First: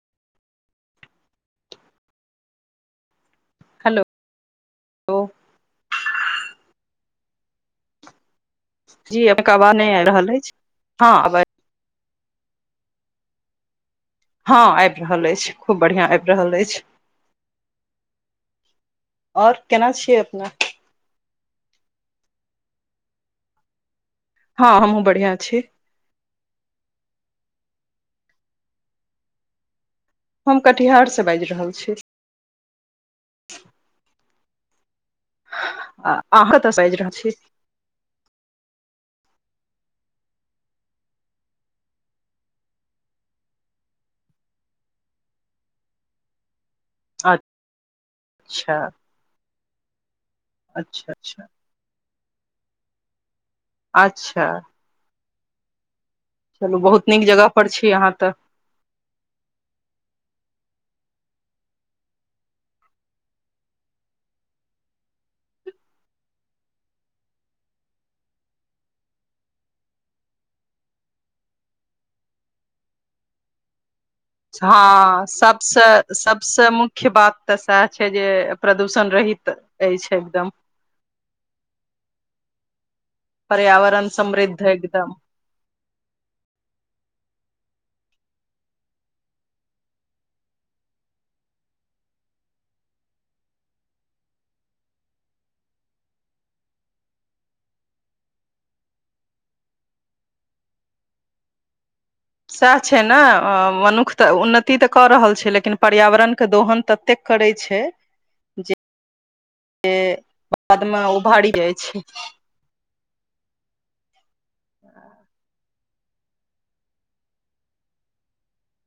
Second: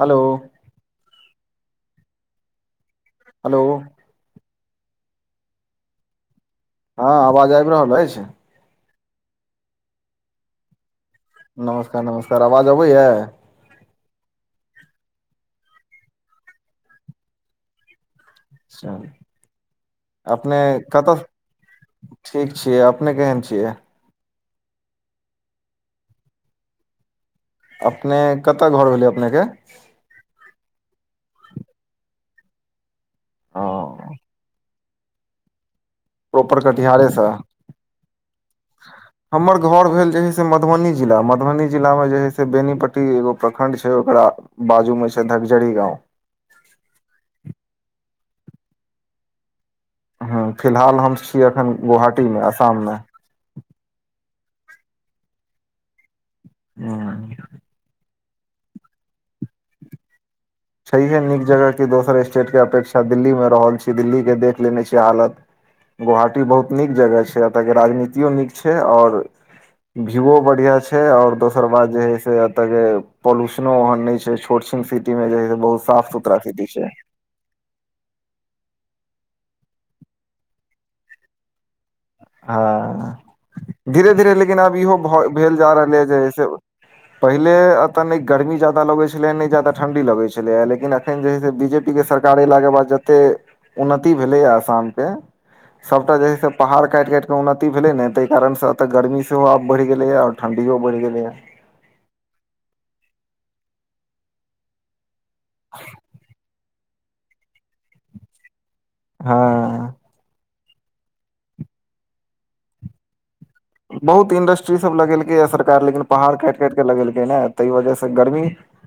हलो hello hello हँ आवाज आबि रहल अछि जी आंके आवाज नै आबि रहल अछि हं आब आबि नमस्कार नमस्कार आवाज अबैया हँ आबि रहल अछि खूब बढ़िआँ आबि रहल अछि अच्छा आओर केना छियै अपने कतह ठीक छियै अपने केहेन छियै हँ हमहुं बढ़िआँ छी अपने कतऽ घर भेलै अपनेके हम कटिहार सऽ बाजि रहल छी ओ अहाँ प्रॉपर तऽ साजि रहल कटिहारेसँ छी हमर घर भेल जे है से मधुबनी जिला मधुबनी जिला मे जे है से बेनीपट्टी एगो प्रखंड छै ओकरा बाजूमे छै धगजरी गाँव अच्छाऽ हू फिलहाल हम छी अच्छा अखन गोहाटीमे आसाममे अच्छा चलू बहुत नीक हँ, जगह पर छी अहाँ तऽ छैहे नीक जगह कि दोसर स्टेटके अपेक्षा दिल्लीमे रहल छी दिल्लीके देख लेने छीियै हालत गुवाहाटी बहुत नीक जगह छै एतयके राजनीतियो नीक छै आओर व्यूो बढ़िया छै और दोसर बात जे हे से एते के पोल्यूशनो ओहन नैय छै छोट छन सिटी हँ मे जे बहुत साफ सबसँ सुथरा सिटी सबसँ छै मुख्य बात तऽ सएह छै जे प्रदूषण रहित अछि एकदम हँ पर्यावरण धीरे धीरे लेकिन समृद्ध आब इहो एकदम भेल जा रहले हऽ जे है से पहिले एतऽ नहि गर्मी ज्यादा लगैत छलै नहि जा्यादा ठण्डी लगैत छलै हा लेकिन अखन जे है से बी जे पी के सरकार अयलाके बाद जते उन्नति भेलैए आसामके सबटा जेै है पहाड़ काटि काटिक के उन्नति भेले ने ताहि कारण से एतऽ गर्मी सेहो आब बढ़ि गेलैेए औ ठंडीो बढ़ि गेलया सएह छै ने मनुख तऽ उन्नति तऽ कऽ रहल छै लेकिन पर्यावरणके दोहन ततेक करै छै जे हँ से बादमे उभारी जाइ छै बहुत इंडस्ट्रीसभ लगेलकैए सरकार लेकिन पहाड़ काटि काटि कऽ लगेलकै नै ताहि वजहसँ गर्मी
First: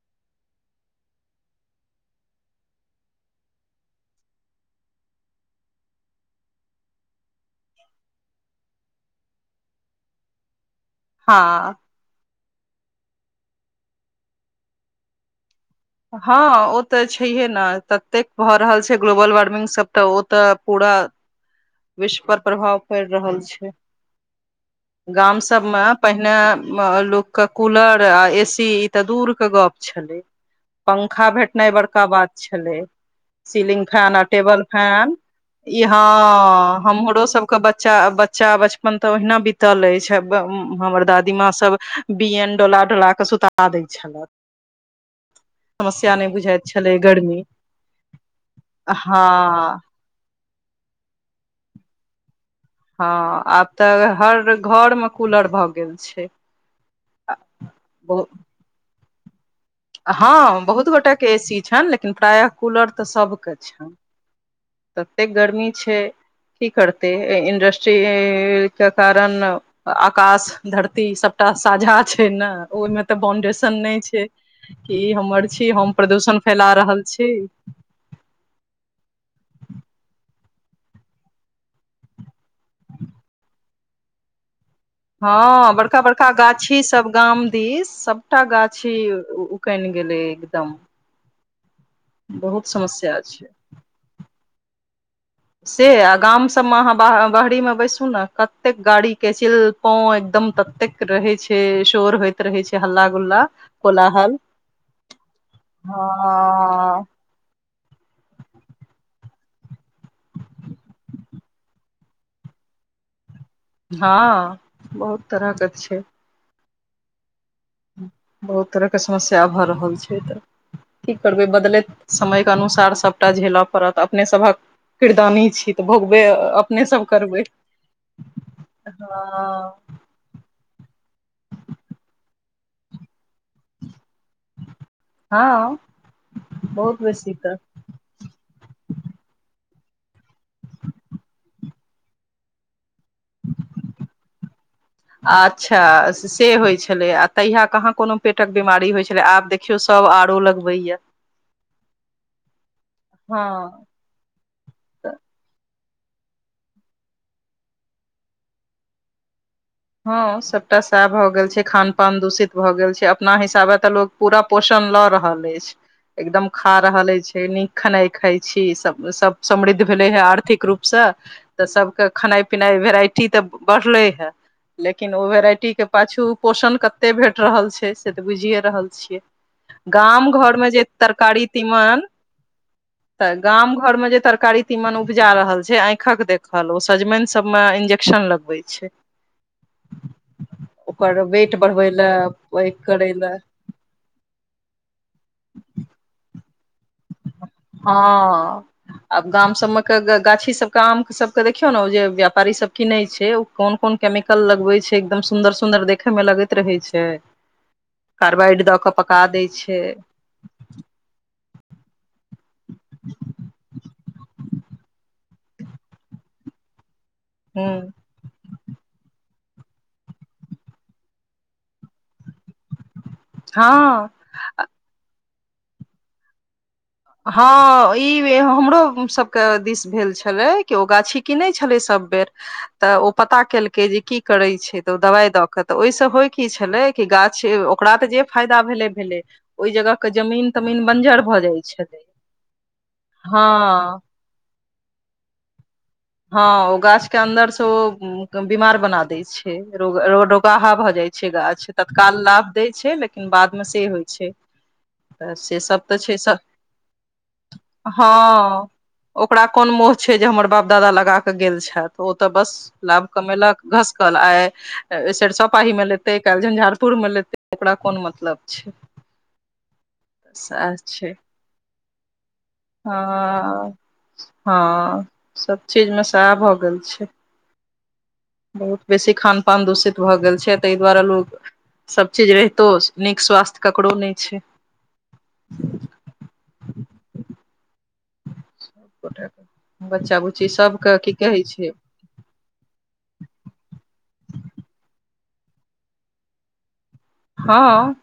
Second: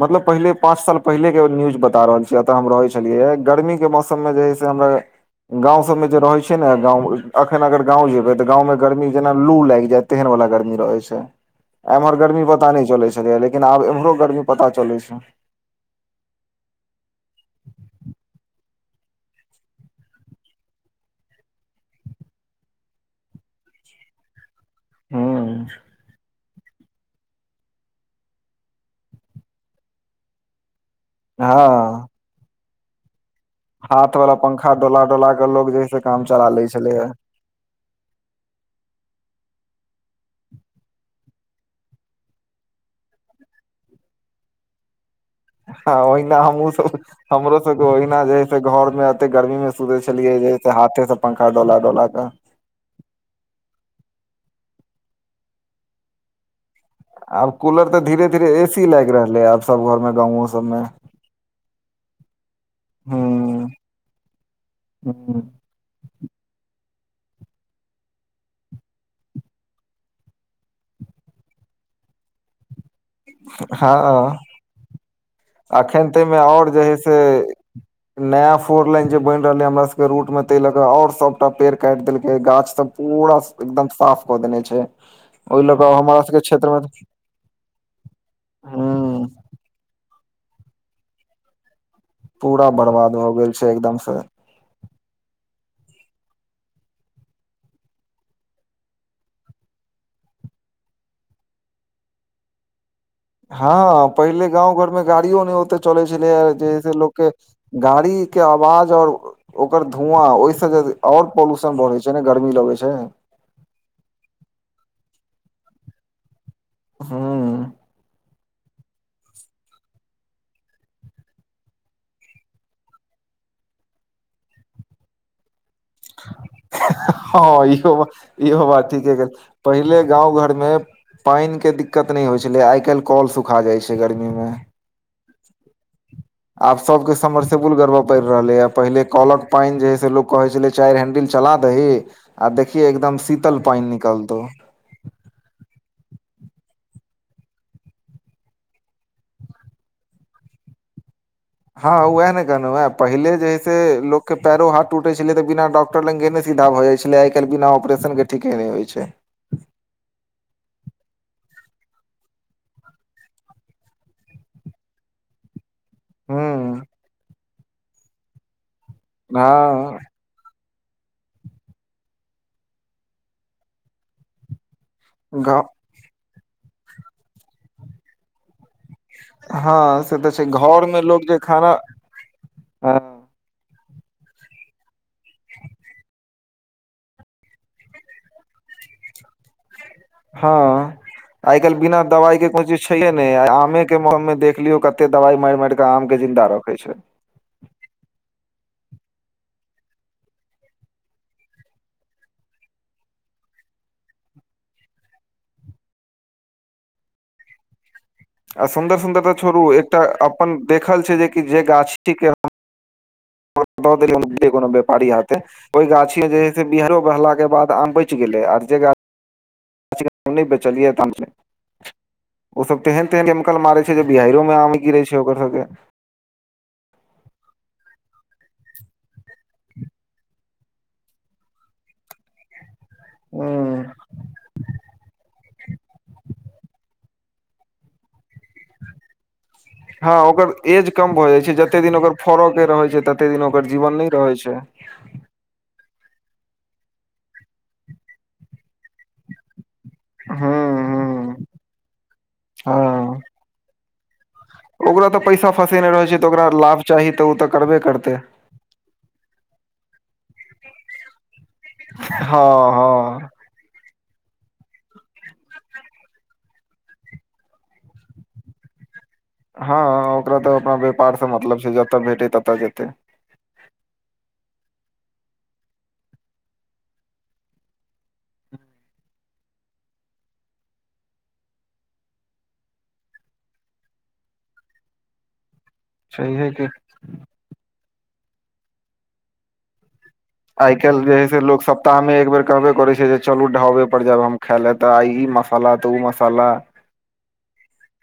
मतलब पहिले पाँच साल पहिलेकेो न्यूज बता रहल छियै एतऽ हम रहै छलियै गर्मीके मौसममे जे है से हमरा गाँं सबमे जे रहे छै ने गाँंव अखन अगर गाँं जेबै तऽ गाँव मे गर्मी जेना लू लाग जायत तेहन वला गर्मी रहै छै हँ एम्हर गर्मी पता नहि चलै छलैय लेकिन आब एम्रो गर्मी पता चलै छै हँ ओ तऽ छैहे नऽ ततेक भऽ रहल छै ग्लोबल वार्मिंगसभ तऽ ओ तऽ पूरा विश्व पर प्रभाव पड़ि रहल छै गाम हूँ सभमे पहिने लोक कऽ के कूलर आ ए सी ई तऽ दूर के गप छले पंखा भेटनाइ बड़का हँ बात छलै सीलिंग हाथ फैन वाला आ टेबल पंखा डोला फैन डोला के लोग जे इ है से काम चला लै हाँ छलैया हमरो सब के बच्चा बच्चा बचपन तऽ ओहिना बितल अछि हमर दादीमााँ सब बिअन डोला डोला कऽ सुता दै छलथि हँ ओहिना बुझाइत हमहुँ छलै सब गर्मी हमरो सबके ओहिना जे ह से घर मे एते गर्मी मे हँ सुते छलियै जे हाथे सऽ पंखा डला डोला कऽ हँ आब तऽ हर घर मे कूलर भऽ गेल छै आब कूलर तऽ धीरे धीरे ए सी लागि रहलै आब सब घर मे गाँवो हँ सबमे बहुत गोटे के ए सी छनि लेकिन प्रायः कूलर तऽ हूँ सबके छनि ततेक हूँ गर्मी छै की करतै इंडस्ट्रीक के कारण आकाश धरती सबटा साझा छै ने ओहिमे तऽ बाउंडेशन नहि छै हँ कि ई हमर छी हम अखन ताहिमे प्रदूषण फैला आओर जे है रहल से छी नया फोर लाइन जे बनि रहल हे हमरा सबके रूट मे ताहि लऽ कऽ आऔर सबटा पेड़ काटि देलकै गाछ सब पूरा एकदम साफ कऽ देने छै ओहि हँ लऽ कऽ बड़का हमरा बड़का सबके क्षेत्र मे गाछी सब गाम दिस सबटा गाछी हूँ कनि गेलै एकदम बहुत पूरा बर्बाद समस्या हो गेल छै एकदम से से आ गाम सब मे आहाँ बाह- बाहरे मे बैसू नऽ कतेक गाड़ी के चिल पो एकदम तत्तेक रहै छै शोर होत हँ पहिले गाँव घरमे गाड़ियो नहि ओते चलै छलै जे सेे हँ लोकके गाड़ी के आवाज और ओकर धुआँ ओहिसँ आओर पॉल्यूशन बढ़ैत छै ने गर्मी लगै छै हँ बहुत तरह कऽ छैय हूँ बहुत तरहके समस्या भऽ रहल छै तऽ की करबै बदलैत समय कऽ अनुसार सबटा झेलय पड़त अपने सबहक किरदानी छी सब करबै हँ इहो बात इहो बात ठीके हँ पहिले गाँव घर मे पैन के दिक्कत नैय होय छेलै आय कैल्ह कलऽ सुखा जाय छै गर्मी मे हँ आब बहुत सबके बेसी तऽ समरसेबुल गरब पैड़ रहलै ये पहिले कलक पैन जे है से लोक कहै छेलै चैर हेंडिल चला दही आ देखही एकदम शीतल पैन निकलतौ [unintelligible] अच्छा से होय छेलै आ तहिया कहाँ कोनो पेटक बीमारी होय छेलै आब देख देखियौ सब आरो लगबैया हँ उएह ने कहलौ या पहिले जे है से हँ लोक के पैरो हाथ टुटै छेलै तऽ बिना डॉक्टर लग गेने सीधा भऽ जाय छेलै आय कैल बिना ऑपरेशन के ठीके नैय होय छै हँ सबटा सएह भए गेल छै खान पान दूषित भऽ गेल छै अपना हिसाबे तऽ लोग पूरा पोषण लऽ रहल ऐछ हूँ एकदम खा रहल ऐछ नीक खेनाय खााय छी सब सब समृद्ध हँ भेले हे आर्थिक रूप से तऽ सबके खेनाय- पिनाय वेराइटी तऽ बढ़लेै हे लेकिन ओ गाँव वेराइटी के पाछू पोषण कते भेट रहल छै से तऽ बुझिये रहल छै छिए हँ से गाम तऽ छै घर मे जे घरमे लोक जे तरकारी खाना तीमन हँ तऽ गाम घर में जे तरकारी तीमन उपजा रहल छै अैखक देखल ओ सजमैन सब मऽ इंजेक्शन लग हो छैय हँ ओकर वेट आय कैल बढ़बै बिना लए दवाई के कोनो पैघ चीज छैेहे करै नेैय लए आमे के के मोह मे देख लियो कते दवाय मैर- मैर केे आम के जिन्दा रखेै छैय हँ आब गाम सब मे के गाछी सबके आम सबके देखियौ नऽ ओ जे व्यापारी सब किनै छैय कोन -कोन केमिकल लगबै छै एकदम सुन्दर- सुन्दर देखे मे लगैत रहै छै कार्बाइड आ दऽ कऽ सुन्दर- पका सुन्दर तऽ दै छोड़ू छै एकटा अपन देखल छै जेकी जे गाछ ठीक ह द देलिय कोनो व्यापारी हाथे ओय गाछी मे जे हे से बिहैरो बहला के बाद हूँ आम बैच गेलेै आर जे गाछ नै बेचलियै तऽ आम से ओ सब तेहन -तेहन केमिकल मारै हँ छै जे बिहैरे मे आम नै गिरे छै ओकर सबके हँ ई हमरो सबके दिस भेल छेलै कि ओ गाछी किनै छेलै सब बेर तऽ ओ पता केलकै के जे की करै छै तऽ ओ दवाइ दय के तऽ ओय सँ होय की छेलै कि गाछ ओकरा तऽ जे फायदा भेले -भेले ओय जगह के हँ जमीन ओकर तमीन एज कम बंजर भऽ जाइ छै जाय जते छैय दिन ओकर फड़य के रहे छै तते दिन ओकर जीवन नै रहेै छै हँ ओ गाछ के अन्दर से ओ बीमार बना दै छै हँ रोगाहा भऽ जाय छै गाछ तत्काल लाभ दै छै लेकिन बाद मऽ से होय छैय ओकरा तऽ पैसा फँसेने रहैय छै तऽ ओकरा लाभ चाही तऽ ओ तऽ करबे करतै हँ ओकरा कोन मोह छै जे हमर बाप दादा लगा कऽ गेल छेऽल ओ तऽ बस हँ लाभ हँ कमेलक घसकल आय सरिसव पाहीमे लेतै काल्हि झंझारपुरमे लेतै ओकरा कोन मतलब छै हँ ओकरा तऽ अपना सएह छै व्यापारसँ मतलब छै जतय भेटै ततय जेतै हँ हँ सब चीज मे सएह भऽ गेल छै बहुत बेसी खान पान दूषित भऽ गेल छै तैय दुआरे लोग सब चीज रहितो नीक स्वास्थ्य ककरो नैय छैय छैहे कि गोटे बच्चा -बुच्ची सब के की कहै छै तामे एक बेेर कहबे करैत छै जे चलू ढहाबे पर जायब हम खाइ लए तऽ आइ ई मसाला तऽ ओ मसाला हँ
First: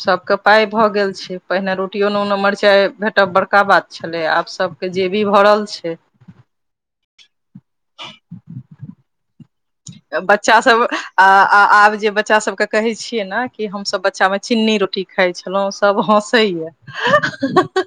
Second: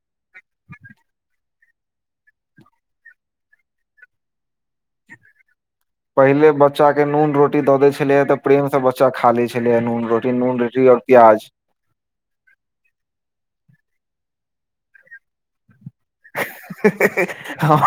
सभके पाइ भऽ गेल छै पहिने रोटिोने ओने मिरचाइ भेटब बड़का बात छलै आब सभ के जे भी भरल छै पहिल बच्चा के नून रोटी दऽ देेल छले हे तऽ प्रेम से बच चा खा लै छलै हैय बच्चा सब अ आब जे बच्चा सबके कहे छीिये नऽ कि हम सब बच्चा मे चिन्नी रोटी खाइ छलहुँ सभ हँसैए हम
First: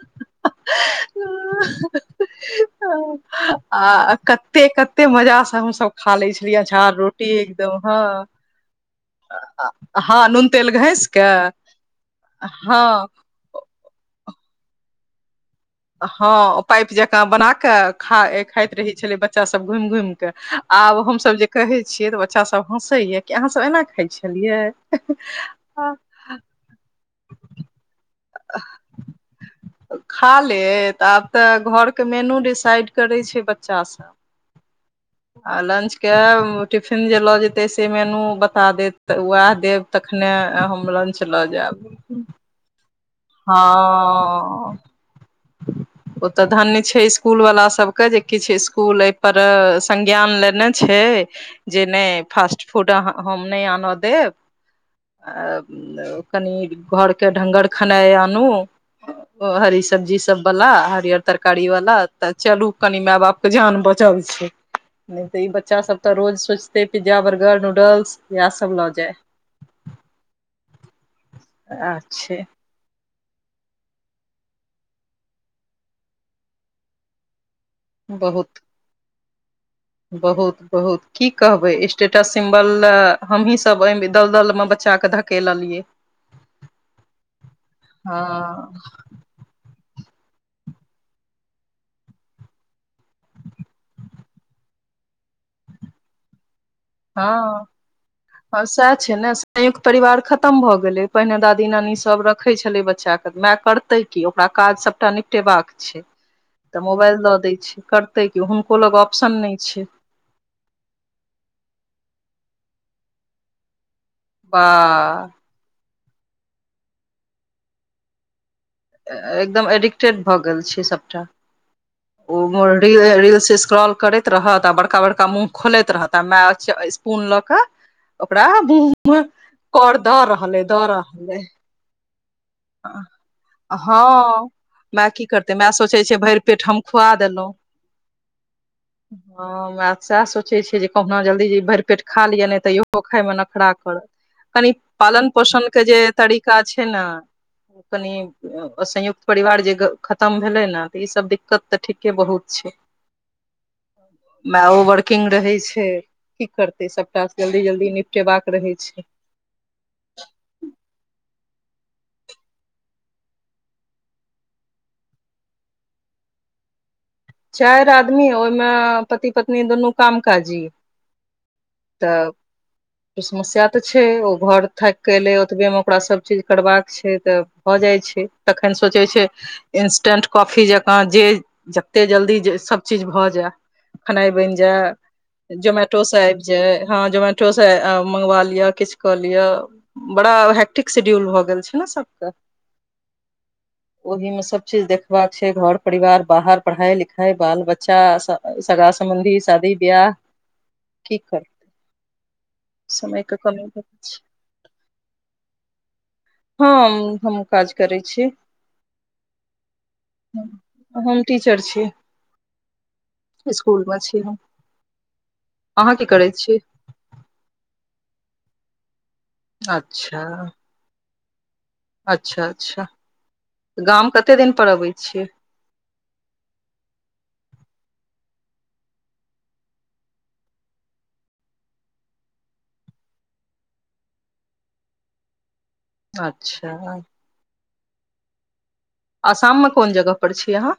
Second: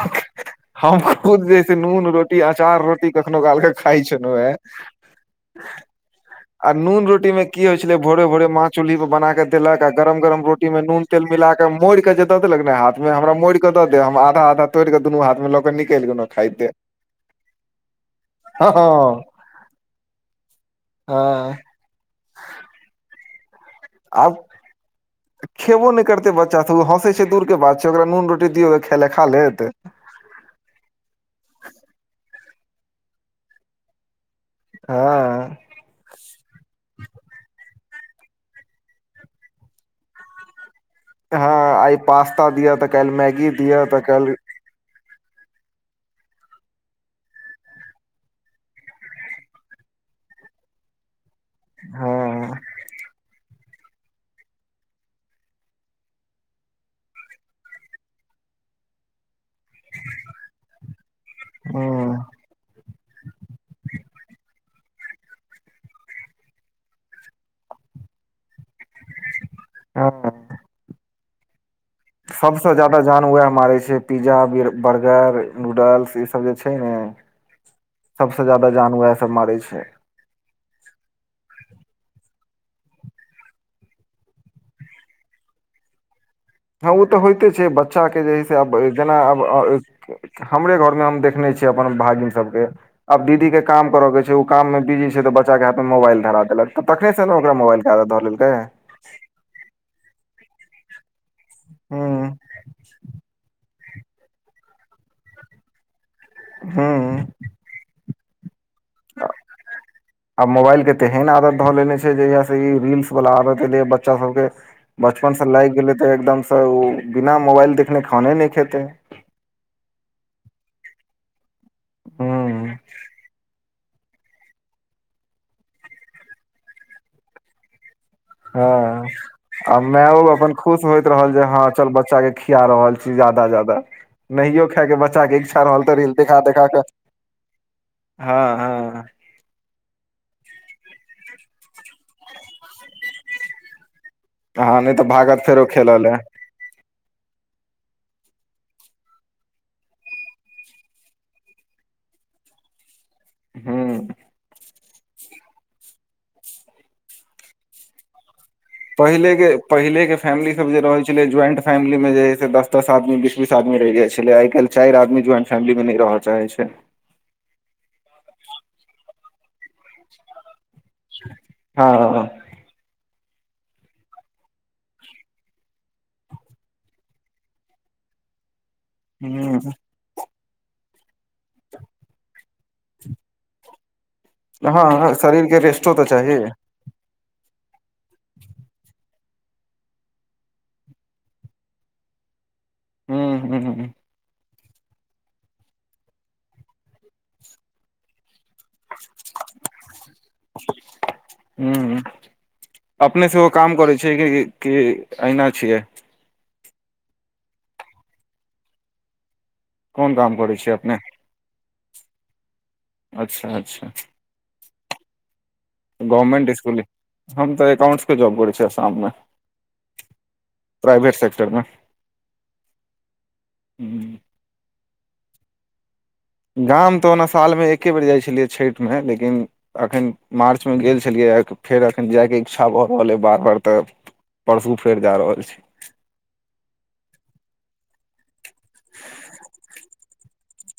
हम खुद बेसी नून रोटी अचार रोटी कखनो कालके खााय छलहु हे से कते मजा से हम सब खा ले आ नून रोटी मे की होइ छलै भोरे भोरे माछ चूल्हिी पर बना के देलक आ गरम हँ गरम नून रोटी तेल मे नून घैस तेल मिला कऽ केे मोड़ के जे देलक ने हाथ हँ मे हमरा मोड़ के द दे हम आधा आधा तोड़िक के दुनू हाथ मे लऽ के निक हँ पाइप जकाँ बना कऽ खा हँ खाइत रहै छलै बच्चा सभ घुमि घुमि कऽ आब हमसभ जे हँ कहे छियै तऽ बच्चा सब हँसे या कि अहाँ सब एना खाइ आब छलियै आ ओ हँसै छै दूर के बात छै ओकरा नून रोटी दौ ख खा लेत खा लेत आब तऽ घरके मेनू डिसाइड करै छै बच्चा सब हँ आ लंच के टिफिन जे लऽ जेते से मेनू बता देत वएह देब तखने हम लंच लऽ हँ आइ जायब पास्ता दिया तऽ काइल मैगी दिअ तऽ काल्हि हँ ओ तऽ धन्य छै स्कूल वाला सब के जे किछु स्कूल एहि पर संज्ञान लेने छै जे नहि हँ फास्ट फूड हम नहि आनय देव अ कनि घर के ढंगर खेनाइ आनू हरी सब्जी सब वाला हरियर तरकारी वाला हँ चलू कनि माय बाप कऽ जान बचल छै नहि तऽ ई बच्चा सब तऽ रोज सोचते पिज्जा बर्गर नूडल्स इएह सब लऽ जाय [inaudible] हँ आ छै सब सबसँ जदाा जान वएह मारै छै पिज्जा बर्गर नूडल्स ई सब जे छै ने [inaudible] सबसँ बहुत ज्यादा जान वोइह सब मारै छै बहुत बहुत की कहबे स्टेटस सिम्बल हमहीं सब एहि दलदल मे बच्चा के धक केल लियए हँ ओ तऽ होइते छै बच्चाके जे हइ से आब जेना आब हमरे घरमे हम देखने छियै अपन भागिन सबके अब दीदी के काम करे के छै उ काम मे बिजी छै तऽ बच्चा के हाथ मे मोबाइल धरा देलक तऽ तखनेसँ ने ओकरा मोबाइलके आदाा दऽ लेलकै सेह छै नऽ संयुक्त परिवार खतम भऽ गेलै पहिने दादी नानी सब हूँ रखैत छलै बच्चाके माय करतै कि ओकरा काज सबटा निपटेबाक छैय तऽ मोबाइल हूँ दऽ दय छैय क तै कि हुनको लग ऑप्शन नहि छैय। आब मोबाइल के तेहन आदत धऽ ले छैय जहिया से ई रील्स वला आदत एले बच्चा सबके बचपन वाह से लागि गेलै तऽ एकदमसँ ओ बिना मोबाइल देखने खाने नहि खेते एकदम एडिक्टेड भऽ गेल छै सभटा ओ हूँ रील स्क्रॉल करैत रहत आ बड़का बड़का मुूँह खोलैत रहत आ मैाच स्पून लऽ के हँ आ कर माय दऽ ओ अपन रहल अइ खुश दऽ होइत रहल जे अइ हँ चल बच्चा के खििया रहल छीय ज्यादा ज्यादा हँ नहियो खायके माय की बच्चा के करतै इच्छा माय रहल तऽ सोचै रील्स छै देखा भरि पेट देखा हम के खुआ देलो हँ हँ हाँ सएह सोचैत छियै जे कहुना जल्दी जे भरि पेट खा लिअ नहि तऽ इहो खाायमे नखरा करत कनी हँ नहि तऽ पालन भागत फेरो पोषण के खेलऽ जे ले तरीका छैय नहि कनी संयुक्त परिवार जे खतम भेलै ने तऽ ई सब दिक्कत तऽ ठीके बहुत छैय। हूँ मैओ बढ़ कुकिंग रहे छैय की करते सबटा जल्दी जल्दी निपटेबाक रहे छैय। पहिले पहिले के फैमिली सब जे रह छलै ज्वाइंट फैमिली मे जे से दस दस आदमी बीस बीस आदमी रेह जाइ छलै आ काल्हि चारि आदी ज्वाइंट फैमी मे नहि रहय चाहैत छैय। चारि आदमी ओहिमे पति पत्नी दुनू काम काजी हँ तऽ समस्या तऽ छैय ओ घर थाकि कऽ एलै ओतबेमे ओकरा सभचीज करबाक छैय तऽ भऽ जाइ छैय। तखन सोचै छैय ह इंस्टेंट कॉफी जकाँ जे जते जल्दी सब चीज भऽ जाय खेनाइ बनि जाय हँ शरीर के रेस्टो जोमटो तऽ सऽ चाही आबि जाय हाँ जो जोमटो से मंगवा लिया किछु कऽ लिय बड़ा हैक्टिक शेड्यूल भऽ गेल छैय नही सबकऽ हुँ हुँ। ओहि मऽ सब चीज देखबाका छैय घर परिवार बाहर पढ़ाई लिखाई बाल बच्चा स सगा समबंधी शादी ब्याह हुँ समय अपने के सेहो कमी काम करै छैय कि कि एहना छियै। हाँ हम काज करै छीय। कोन काम करै छियै अपने हम टीचर छीय अच्छा स्कुल अच्छा मऽ छीय हम अहाँ की करै गवर्मेंट छी स्कुल हम तऽ एकाउंट्सके जॉब करै छीियै आसाममे अच्छा। प्राइवेट सेक्टर मे अच्छा अच्छा गाम कते दिन पर अबै छियै। गाम तऽ ओना सालमे एके बेर जाइ छलियै छठिमे लेकिन एखन मार्चमे गेल छलियै फेर एखन जायके इच्छा भऽ रहलै बार बार तऽ परसू फेर जा रहल छीय अच्छा। आसाममे कोन जगह पर छी अहाँ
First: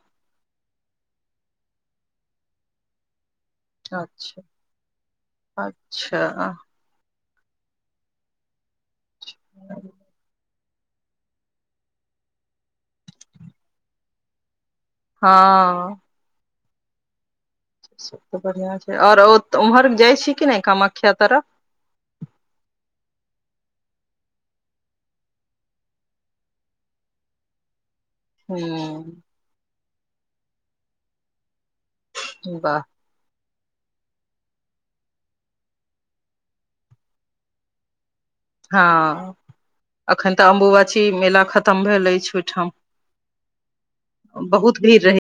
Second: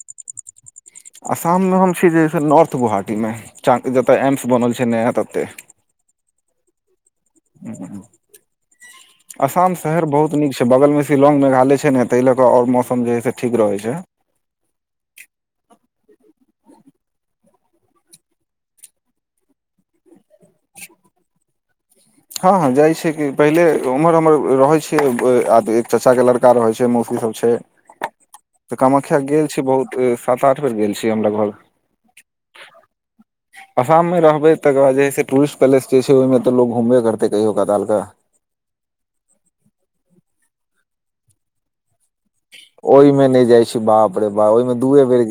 आसाममे हम छीय जे नारर्थ गोहाटीमे च जतै अच्छा एमस बनल छैय नया तते अच्छा आसाम शहर बहुत नीक छैय बगलमे शिलाङंगग मेघालय छैय नऽ ताहि लऽ कऽ आओर मौसम जे है से ठीक रहै छैय हाँ। से तऽ बढ़िआं छैय आओर उम्हर जाइ छीय किी नहि कामाख्या तरफ हँ हँ जाइ छियै कि पहिले ओम्हर ओमहर रहै छियै आ एक चाचाके लड़का रहै छै मौसी सब छै [inaudible] तऽ कामाख्या हूँ गेल छी बहुत बेर सात आठ बेर गेल छी हम लगभग वाह आसाम मे रहबे तकर बाद जे टूरिस्ट पलेस जे छैय ओहि मे तऽ लोग घुमबे करते कहियो कताल कऽ हाँ अखन तऽ अम्बुवाची मेला खतम भेल अछि। ओहिठाम ओहिमे नहि जाइ छीय बाप रे बाप ओहिमें बहुत भीड़ दूए रहै बेर